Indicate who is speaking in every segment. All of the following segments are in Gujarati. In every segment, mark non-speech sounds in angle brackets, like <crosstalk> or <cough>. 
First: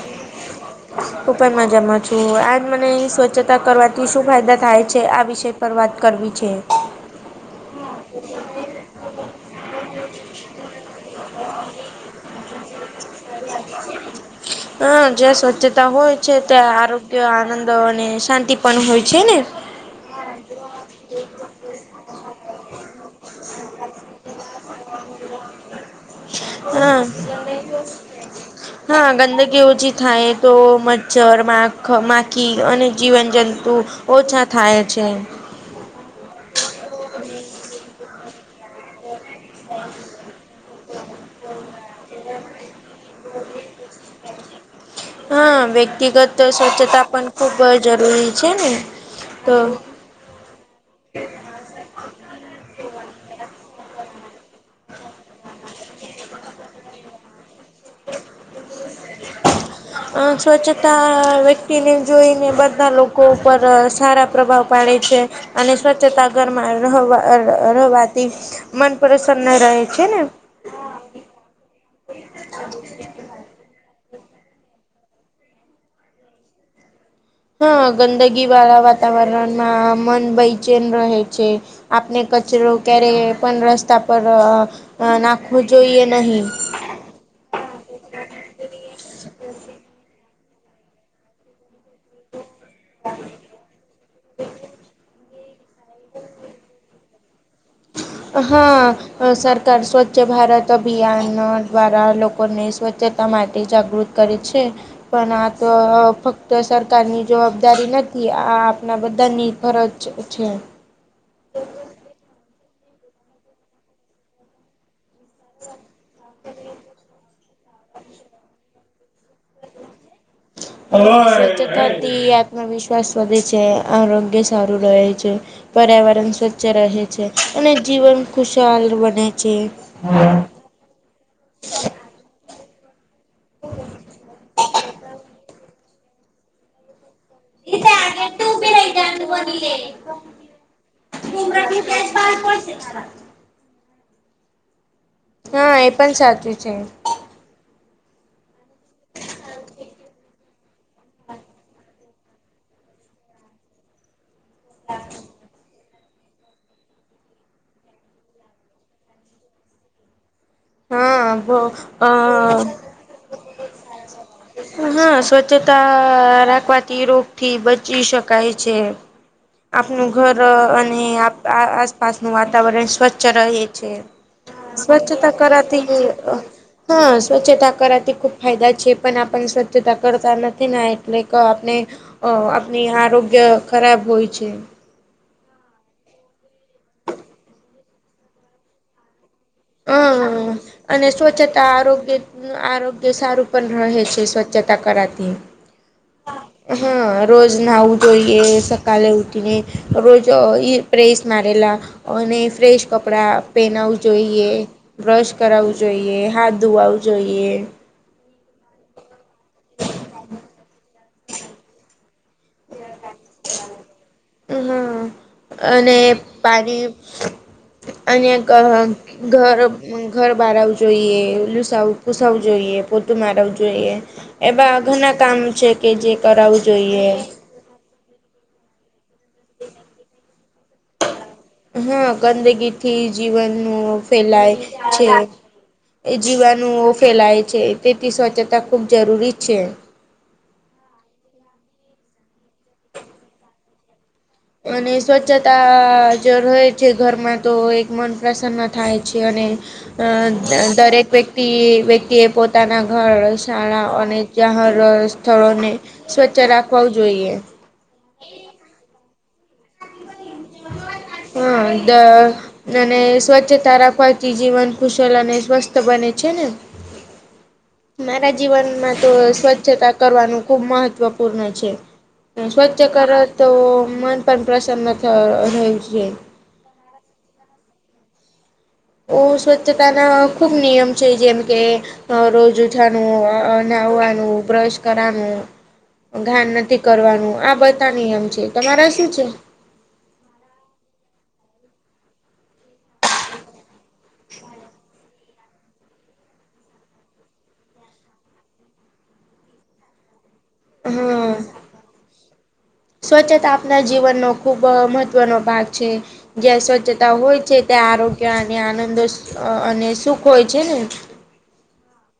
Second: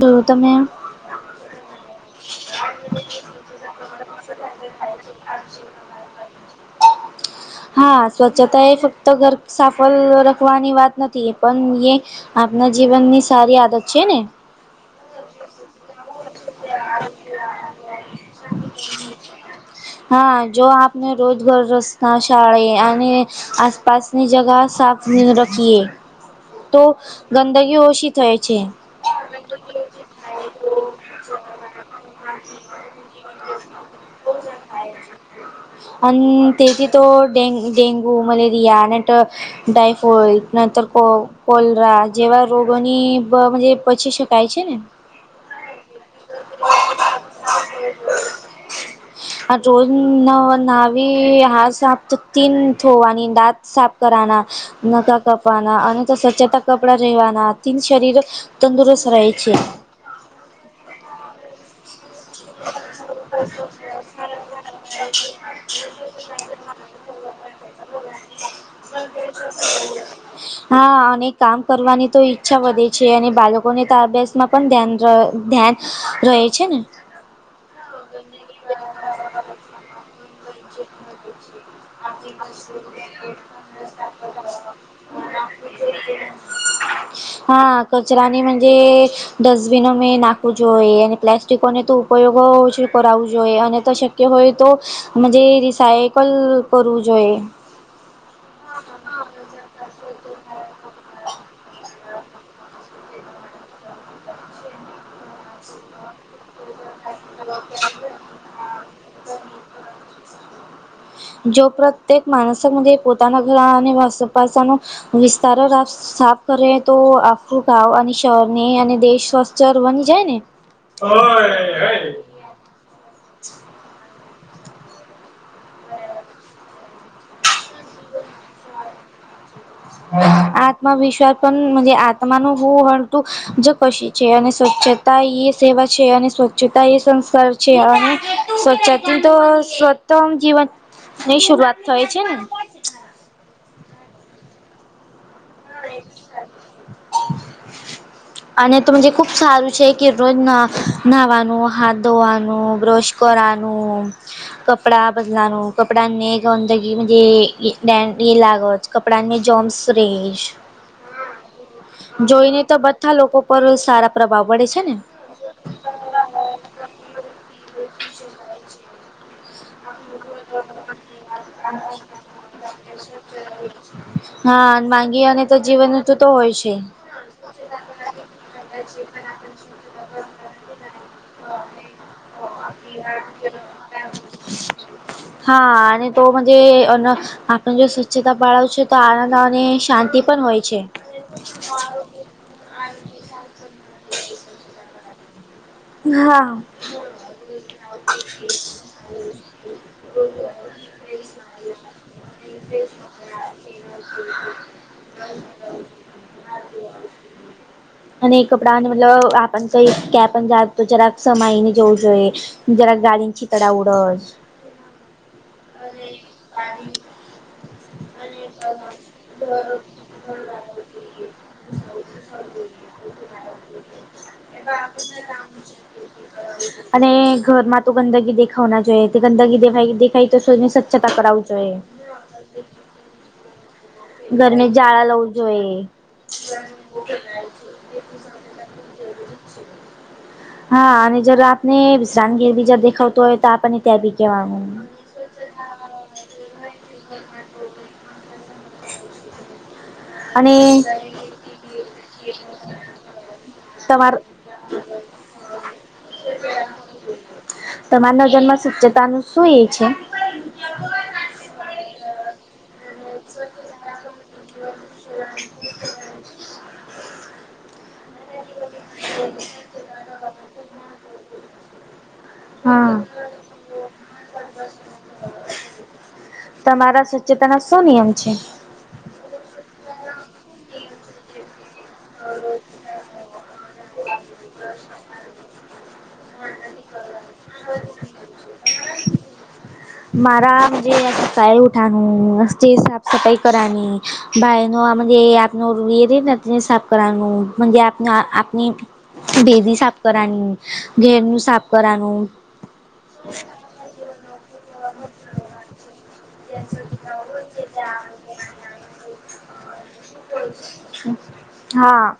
Speaker 1: તો તમે
Speaker 2: હું પણ મજામાં છુ, આજ મને સ્વચ્છતા કરવાથી શું ફાયદા થાય છે, આ વિશે પર વાત કરવી છે. <inaudible>
Speaker 1: હા સ્વચ્છતા એ ફક્ત ઘર સાફલ રખવાની વાત નથી એ પણ એ આપના જીવનની સારી આદત છેને.
Speaker 2: હ જ્યાં સ્વચ્છતા હોય છે ત્યાં આરોગ્ય આનંદ અને શાંતિ પણ હોય છેને.
Speaker 1: હા જો આપને રોજ બરોજ રસ્તા શાળી અને આસપાસની જગહ સાફ ને રખીએ તો
Speaker 2: હા
Speaker 1: ગંદગી ઓછી થાય છે.
Speaker 2: હા ગંદકી ઓછી થાય તો મચ્છર માખ માખી અને જીવન જંતુ ઓછા થાય છે.
Speaker 1: અને તેથી તો ડે ડેન્ગુ મલેરિયા અને ટાયફોઇડ નર તો કો કોલરા જેવા રોગોની પછી શકાય છેને.
Speaker 2: હા વ્યક્તિગત સ્વચ્છતા પણ ખુબ જરૂરી છે, ને? તો
Speaker 1: હમ્મ નવ નવી હા સાફ તો તીન થોવાની દાંત સાફ કરવના નકા કપાના આની તો સ્ચતા કપડા રેવાના તીન શરીર તંદુરસ્ત રહે છે.
Speaker 2: અ સ્વચ્છતા વ્યક્તિને જોઈને બધા લોકો ઉપર સારા પ્રભાવ પાડે છે. અને સ્વચ્છતા ઘરમાં રહવા રહવાથી મન પ્રસન્ન રહે છે, ને
Speaker 1: હા અને કામ કરવાની તો ઈચ્છા વધે છે, અને બાલકોને તો અભ્યાસમાં પણ ધ્યાન ર ધ્યાન રહે છે, ને
Speaker 2: હા ગંદગી વાળા વાતાવરણમાં મન બયચેન રહે છે. આપને કચરો ક્યારેય પણ રસ્તા પર અ નાખવું જોઈએ નહીં
Speaker 1: હા કચરાની મનજે ડસ્ટબિન મેં નાખવું જોઈએ અને પ્લાસ્ટિકોને તો ઉપયોગો જે કરાવવું જોઈએ અને તો શક્ય હોય તો મજે રિસાયકલ કરવું જોઈએ.
Speaker 2: હા. અ સરકાર સ્વચ્છ ભારત અભિયા નો દ્વારા લોકોને સ્વચ્છતા માટે જાગૃત કરે છે, પણ આ તો ફક્ ત સરકારની જવાબદારી નથી આ આપણા બધાની ફરજ જ છે.
Speaker 1: જો પ્રત્યેક માણસા મજે પોતાના ઘરા અને વાસપાસાનો વિસ્તાર રા સાફ કરે તો આ ખુ ગાવ અને શરને અને દેશ સ્વચર બની જાય ને
Speaker 2: સ્વચ્છતાથી આત્મવિશ્વાસ વધે છે, અ આરોગ્ય સારું રહે છે. પર્યાવરણ સ્વચ્છ રહે છે, અને જીવન ખુશાલ બને છે. હા
Speaker 1: આત્મવિશ્વાસ પણ મજે આત્માનું હું હ તુ જ કશી છે, અને સ્વચ્છતા એ સેવા છે, અને સ્વચ્છતા એ સંસ્કાર છે, અને સ્વચ્તી તો સ્વતમ જીવન ની શુંરૂઆત થય છે, ને
Speaker 2: <inaudible> હા એ પણ સાચું છે.
Speaker 1: અને તો મજે ખૂબ સારું છે, કે રોજ ના નાવાનું હાથ ધોવાનું બ્રશ કરાનું કપડાં બદલાવાનું કપડાને ગંદગી મજે ડેન્ડ એ લાગત કપડાને જોમ્સ રેય
Speaker 2: હા અ
Speaker 1: જોઈને તો બધા લોકો પર સારા પ્રભાવ પડે છે, ને
Speaker 2: ચતા રાખવાથી રોગથી બચી શકાય છે. આપનું ઘર અને આ આસપાસનું વાતાવરણ સ્વચ્છ રહે છે.
Speaker 1: હા માંગી અને તો
Speaker 2: રાતી
Speaker 1: જીવન ઋતુ તો હોય છે
Speaker 2: હા સ્વચ્છતા કરાતી ખૂબ ફાયદા છે, પણ આપણ સ્વચ્છતા કરતા નથી ને એટલે ક આપને અ આપની આરોગ્ય ખરાબ હોય છે.
Speaker 1: હા અને તો મજ આપણે જો સ્વચ્છતા પાળવ છે. તો આનંદ અને શાંતિ પણ
Speaker 2: હમ
Speaker 1: હોય છે.
Speaker 2: અને સ્વચ્છતા આરોગ્ય આરોગ્ય સારું પણ રહેે છે, સ્વચ્છતા કરાથી
Speaker 1: હા.
Speaker 2: હા રોજ નાવું જોઈએ સકાલે ઉઠીને રોજ ઈ પ્રેસ મારેલા અને ફ્રેશ કપડા પેનાવું જોઈ બ્રશ કરું જોઈએ હાથ ધોવાું જોઈએ
Speaker 1: અને કપડા અને મતલબ આપ કઈ ક્યા પણ જા જરાક સમાય ને જવું જોઈએ જરાક ગાડી
Speaker 2: હમ અને પાણી અને ધ ઘર ઘર બારવું જોઈએ લુસાવું ઘુસાવું જોઈએ પોતું મારવું જોઈએ એવા ઘણા કામ છે, કે જે કરાવવું જોઈએ
Speaker 1: અને ઘરમાં તો ગંદગ દેખાવના જોઈએ, ગંદગી દે દેખાઈ તોને સ્વચ્છતા કરાવું જોઈએ.
Speaker 2: હા, ગંદગીથી જીવનનું
Speaker 1: ઘરને
Speaker 2: ફેલાય
Speaker 1: જાળા
Speaker 2: છે.
Speaker 1: લવું જોઈએ.
Speaker 2: એ જીવાણુઓ ફેલાય છે તેથી સ્વચ્છતા ખૂબ જરૂરી છે.
Speaker 1: હા અને જરા આપને વિશ્રણગીર બી જ દેખાવતું હોય તો આપણને ત્યાં બી કહેવાનું
Speaker 2: અને સ્વચ્છતા જો રહે છે ઘરમાં તો એક મન પ્રસન્ન થાય છે અને.
Speaker 1: અને
Speaker 2: અ દરેક વ્યક્તિ વ્યક્તિ એ પોતાના ઘર શાળા
Speaker 1: તમાર
Speaker 2: અને જ્યા સ્થળોને સ્વચ્છ રાખવા જોઈએ.
Speaker 1: તમારા ન જનમમાં સ્વચ્છતા ન શું એ છે.
Speaker 2: હા અને સ્વચ્છતા રાખવાથી જીવન કુશલ અને સ્વસ્થ બને છેને. મારા જીવન એમાં તો સ્વચ્છતા કરવાનું ખુબ મહત્વપૂર્ણ છે સ્વચ્છ
Speaker 1: હા
Speaker 2: કર તો મન પણ પ્રસન્ન થ હોય છે.
Speaker 1: તમારા સ્વચ્છતાના શું નિયમ છે.
Speaker 2: ઓ સ્વચ્છતાના ખૂબ નિયમ છે, જેમ કે અ રોજ ઉઠાનું નહવવાનું બ્રશ કરવાનું ઘાન નથી કરવાનું આ બધા નિયમ છે તમારા શું છે.
Speaker 1: મારાજ સાાય ઉઠાનું સાફ સફાાઈ કરની ભાઈનો આપનો ર રને સાફ કરવાનું આપ આપની ભેદી સાફ કરવાની
Speaker 2: હા
Speaker 1: ઘેરનુ સાફ કરવાનું
Speaker 2: ના જીવનનો ખૂબ મહત્ત્વનો ભાગ છે. જ્યાં સ્વચ્છતા હોય છે, ત્યાં આરોગ્ય અને આનંદો અને સુખ હોય છે ને
Speaker 1: હા.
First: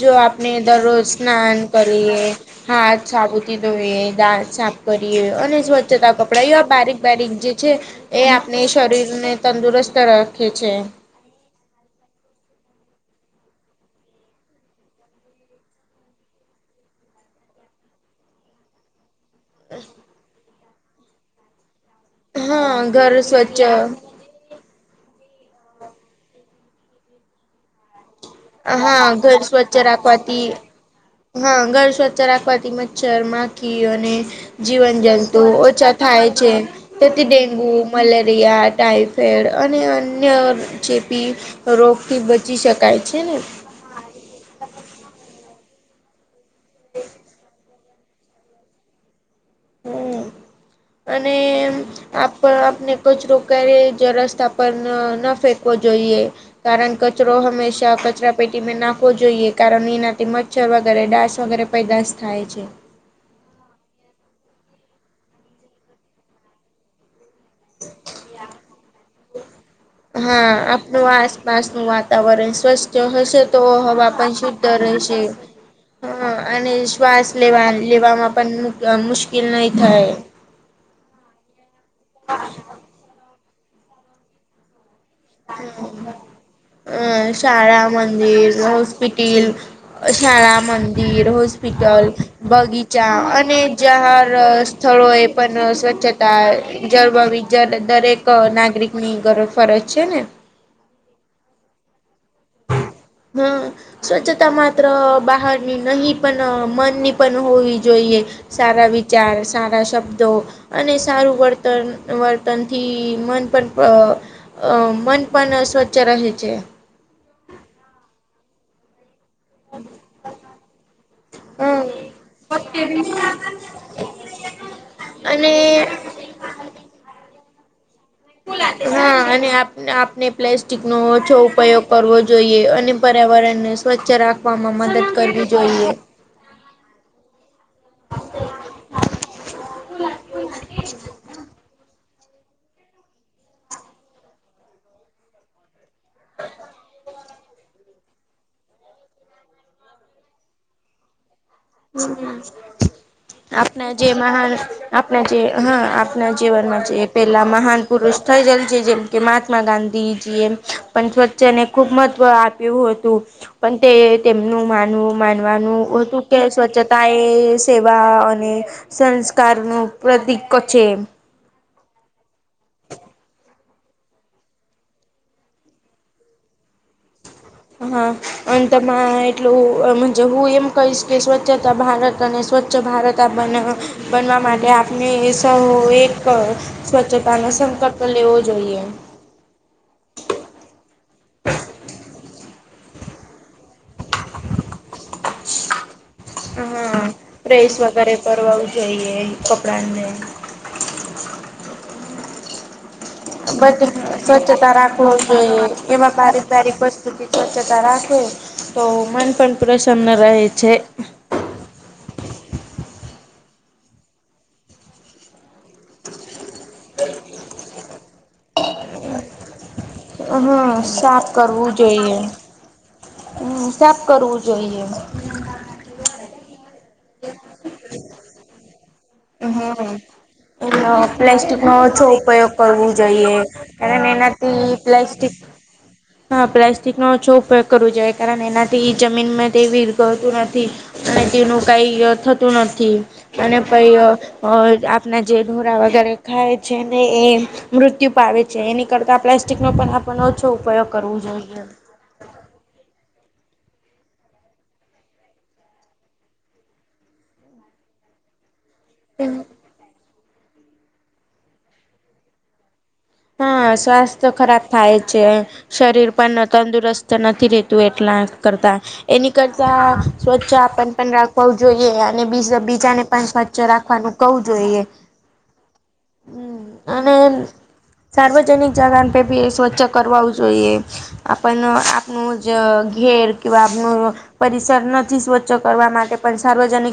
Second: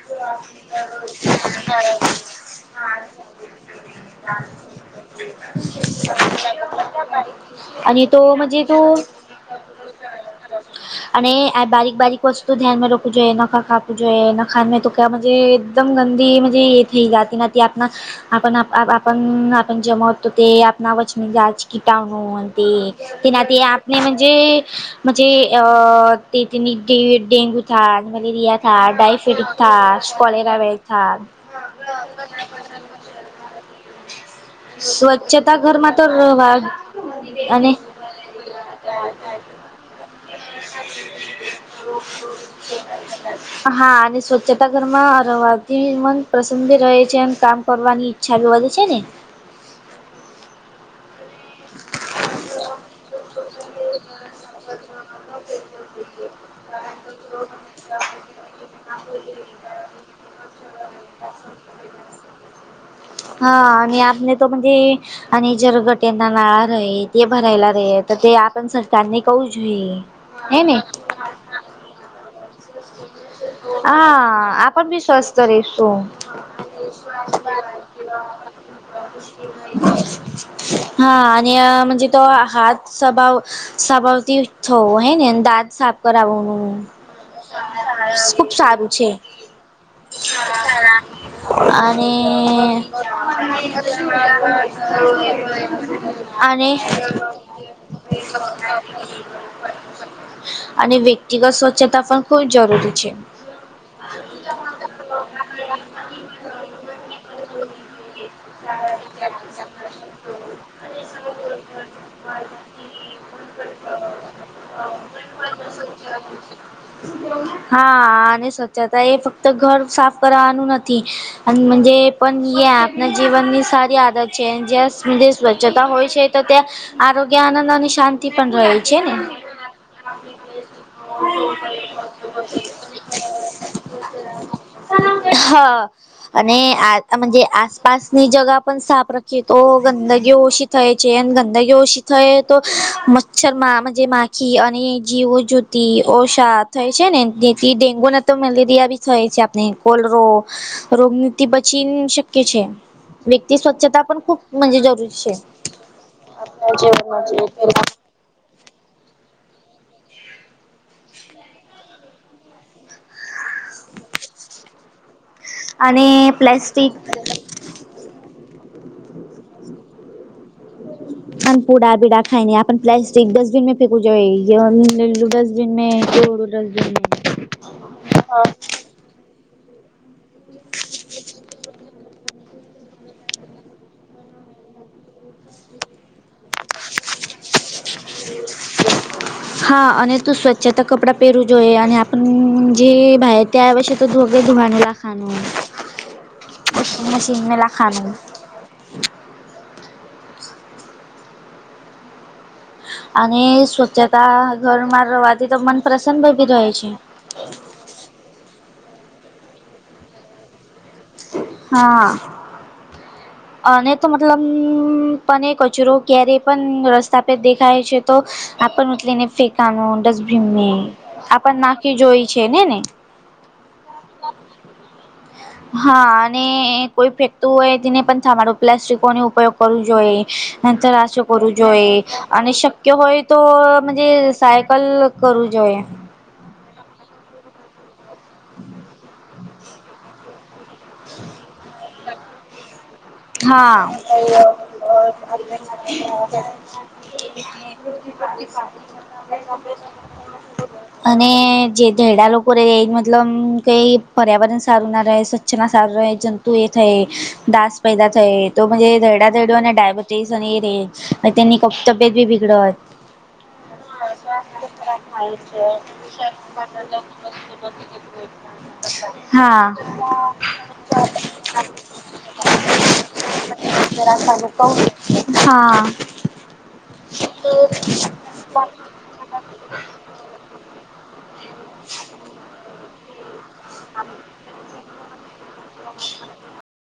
Speaker 2: જો આપને દરરોજ સ્નન કરી્યું હાથ સાબુતી ધોઈ દાંત સા કરીએ અને સ્વચ્છતા કપડા એવા બારીક બારીક જે છે
Speaker 1: અને તો
Speaker 2: એ આપણે
Speaker 1: મજે તો
Speaker 2: શરીરને તંદુરસ્ત રાખે છે.
Speaker 1: અને બારીક બારીક કછ તો ધ્યાનમાં રકું જોઈએ ના ખા ખાાવું જોઈએ ના ખા તો ક્યાજે એકદમ ગંદી મુજ એ થઈ જતી ના આપ આપ જમ તો તે આપણા અ વચની જ છે. કીટાણું
Speaker 2: હા ઘર
Speaker 1: અ તેના
Speaker 2: સ્વચ્છ
Speaker 1: આપણે જી જે આ <unintelligible>
Speaker 2: હા ઘર
Speaker 1: મલેરિયા
Speaker 2: સ્વચ્છ રાખવાથી
Speaker 1: થ ડાયફિટિક
Speaker 2: મ
Speaker 1: સ્કોલેરા
Speaker 2: ચરમાખી અને જીવન જંતુ
Speaker 1: સ્વચ્છતા
Speaker 2: ઓછા
Speaker 1: ઘરમાં તો
Speaker 2: થાય છે.
Speaker 1: રહેવા
Speaker 2: તોથી ડેન્ગુ
Speaker 1: અને
Speaker 2: મલેરિયા ટાઈફેડ અને અન્ય ચેપી રોગથી બચી શકાય છે ને
Speaker 1: હા અને સ્વચ્છતા ઘરમાં રવાથી મન પ્રસન્ન રહે છે એમ કામ કરવાની છાુંવાે છેને
Speaker 2: હમ અને આપ આપને કચ રોક જ રસ્તા પર ન ફેંકવો જોઈએ. કારણ કચરો હંમેશા કચરા પેટીને નાખવો જોઈએ કારણ એનાથી ચ્છર વગેરે ડાં વગેરે પેદાશ થાય છે.
Speaker 1: હા અને આને તોજે અને જરગટના નાળા રહેહીિત એ ભરાયલા રહે તો તે આપ સરકારને કહ જોઈએ.
Speaker 2: હા
Speaker 1: હે ને
Speaker 2: આપણું આસપાસ નું વાતાવરણ સ્વસ્થ હશે તો હવા
Speaker 1: હા
Speaker 2: પણ શુદ્ધ
Speaker 1: આપણ બી
Speaker 2: રહેશે.
Speaker 1: સ્વસ્થ રહીશું
Speaker 2: હ અને શ્વાસ લેવા લેવામાં પણ મુશ્કેલ નહી થાય.
Speaker 1: હા અનેજ તો હાથ સભાવ સભાવતી થવ હૈ ને. દાંત સાફ કરવુંનુ
Speaker 2: અ શાળા મંદિર
Speaker 1: છે
Speaker 2: હોસ્પિટલ. શાળા મંદિર હોસ્પિટલ
Speaker 1: અને
Speaker 2: બગીચા અને જાર. સ્થળો એ પણ સ્વચ્છતા
Speaker 1: અને
Speaker 2: જળબાવી દરેક નાગરિકની ગર ફરજ. ને.
Speaker 1: અને વ્યક્તિગત સ્વચ્છતા પણ ખૂબ જરૂરી છે.
Speaker 2: હા. સ્વચ્છતા માત્ર બહારની નહી પણ મનની પણ હોવી જોઈએ. સારા વિચાર સારા શબ્દો. અને સારું વર્તન વર્તનથી મન પણ. અ મન પણ સ્વચ્છ રાખે છે.
Speaker 1: હા અને સ. છતા એ ફક્ત ઘર સાફ કરવાવાનું નથી અનેજે પણ
Speaker 2: હ
Speaker 1: એ. જીવન ની સારી આદત છે જ્યાંધ
Speaker 2: અને
Speaker 1: સ્વચ્છતા હોય છે. તો ત્યાં આરોગ્ય આનંદ અને શાંતિ. પણ રહે છે ને
Speaker 2: હા અને આપને પ્લાસ્ટિક નો ઓછો ઉપયોગ કરવો જોઈએ અને પર્યાવરણને. સ્વચ્છ રાખવામાં મદદ કરવી જોઈએ.
Speaker 1: હા અને આજ આસ પાસની જગા પણ સાફ રાખી તો ગંદગી ઓછી થાય છે અને ગંદગી ઓછી થઈ તો મચ્છર માં માખી અને જીવો જુતી ઓછાત થાય છે ને તેથી ડેન્ગુ ને તો મેલેરિયા બી થાય છે આપણે કોલરોો રોગ. તે બચીને શક્ય છે. વ્યક્તિ
Speaker 2: આપણા
Speaker 1: સ્વચ્છતા
Speaker 2: જે
Speaker 1: પણ ખૂબ
Speaker 2: મહાન
Speaker 1: જરૂરી
Speaker 2: આપણા
Speaker 1: છે.
Speaker 2: જે હા આપણા
Speaker 1: જ
Speaker 2: જીવનમાં જે પેલા મહાન પુરુષ થઈ જલ છે જેમ કે મહાત્મા ગાંધીજીએમ પણ સ્વચ્છને ખુબ મહત્વ આપ્યું હતું પણ તે તેમનું માનવું માનવાનું
Speaker 1: અને
Speaker 2: હતું કે
Speaker 1: પ્લાસ્ટિક
Speaker 2: સ્વચ્છતા એ સેવા અને સંસ્કારનું પ્રતીિક છે.
Speaker 1: પણ પુડા બીડા ખાઈને પ્લાસ્ટિક ડસ્ટબિન ફેક જે ડસ્ટબિન ર.
Speaker 2: હા અ. એટલુંજ હું એમ કહીશ કે સ્વચ્છતા ભારત અને સ્વચ્છ ભારત આપને બનવા માટે આપને એક સ્વચ્છતા ન સંકલ્પ લેવો જોઈએ.
Speaker 1: હા અને તું સ્વચ્છતા કપડા પહેરું જોઈએ અને આપ જે ત્યાર પછી તો ધોગે ધોવાનું રાખવાનું.
Speaker 2: હા પ્રેસ વગેરે
Speaker 1: લાખાનું
Speaker 2: કરવાું જોઈએ. કપડાને
Speaker 1: અને
Speaker 2: બ સ્વચ્છતા
Speaker 1: ઘરમાં
Speaker 2: રાખવી
Speaker 1: રહેવાથી તો
Speaker 2: જોઈએ
Speaker 1: મન
Speaker 2: એવા
Speaker 1: પ્રસન્ન ભી રહે
Speaker 2: પારિપરિક
Speaker 1: છે
Speaker 2: વસ્તુ સ્વચ્છતા રાખે તો મન પણ પ્રસન્ન રહે છે.
Speaker 1: હા અને તો મતલબ પણ કચરો ક્યારેય પણ રસ્તા પરે દેખાય છે તો આપણ મતલે એને ફેંકાનું ડસ્ટબીનને
Speaker 2: હા સાફ
Speaker 1: આપણ
Speaker 2: કરવું
Speaker 1: નાખી
Speaker 2: જોઈએ
Speaker 1: જોય છે ને ને
Speaker 2: હમ સબ કરવું જોઈએ.
Speaker 1: હા અને કોઈ ફેંકતું હોય તેને પણ સાંભળું પ્લાસ્ટિકોનો ઉપયોગ કરવો
Speaker 2: હમ
Speaker 1: જોઈએ ન થરાશો કરવું
Speaker 2: પ્લાસ્ટિક નો
Speaker 1: જોઈએ
Speaker 2: ઓછો
Speaker 1: અને
Speaker 2: ઉપયોગ કરવો
Speaker 1: શક્ય હોય
Speaker 2: જોઈએ
Speaker 1: તો
Speaker 2: કારણ એનાથી
Speaker 1: સાયકલ
Speaker 2: પ્લાસ્ટિક
Speaker 1: કરું જોઈએ.
Speaker 2: હા પ્લાસ્ટિક નો ઓછો ઉપયોગ કરવો જોઈએ કારણ એનાથી જમીનમાં તે વિીરગતું નથી. અને તેનું કઈ થતું નથી અને પ
Speaker 1: હા
Speaker 2: આપણા જે ઢોરા વગેરે ખાય છે ને એ મૃત્યુ પાાવે છે. એની કરતા પ્લાસ્ટિક નો પણ આપણને ઓછો ઉપયોગ કરવો જોઈએ.
Speaker 1: ઘેડા લોકોકરે મતલબ કઈ પર્યાવરણ સારુંના છ ના સારું રહે જંતુ એ થઈ દાસ પેદા થાય તો દેડા દેડ અને ડાયબ સ્ટેશન એ રે તેની તબયત બી બિગડત
Speaker 2: હા સ્વાસ્થ્ય ખરાબ થાય છે શરીર પણ તંદુરસ્ત નથી રહેતું એટલા કરતા એની
Speaker 1: હા
Speaker 2: કરતા સ્વચ્છ આપ પણ રાખવા જોઈએ અને બીજા બીજાને પણ સ્વચ્છ રાખવાનું કવું જોઈએ.
Speaker 1: હા
Speaker 2: હમ અને સાર્વજનિક જગા પે બી સ્વચક કરવાવું જોઈએ આપ આપણ જ ઘેર કે આપનું પરિસર નથી સ્વચ્છ કરવા માટે પણ સાર્વજનિક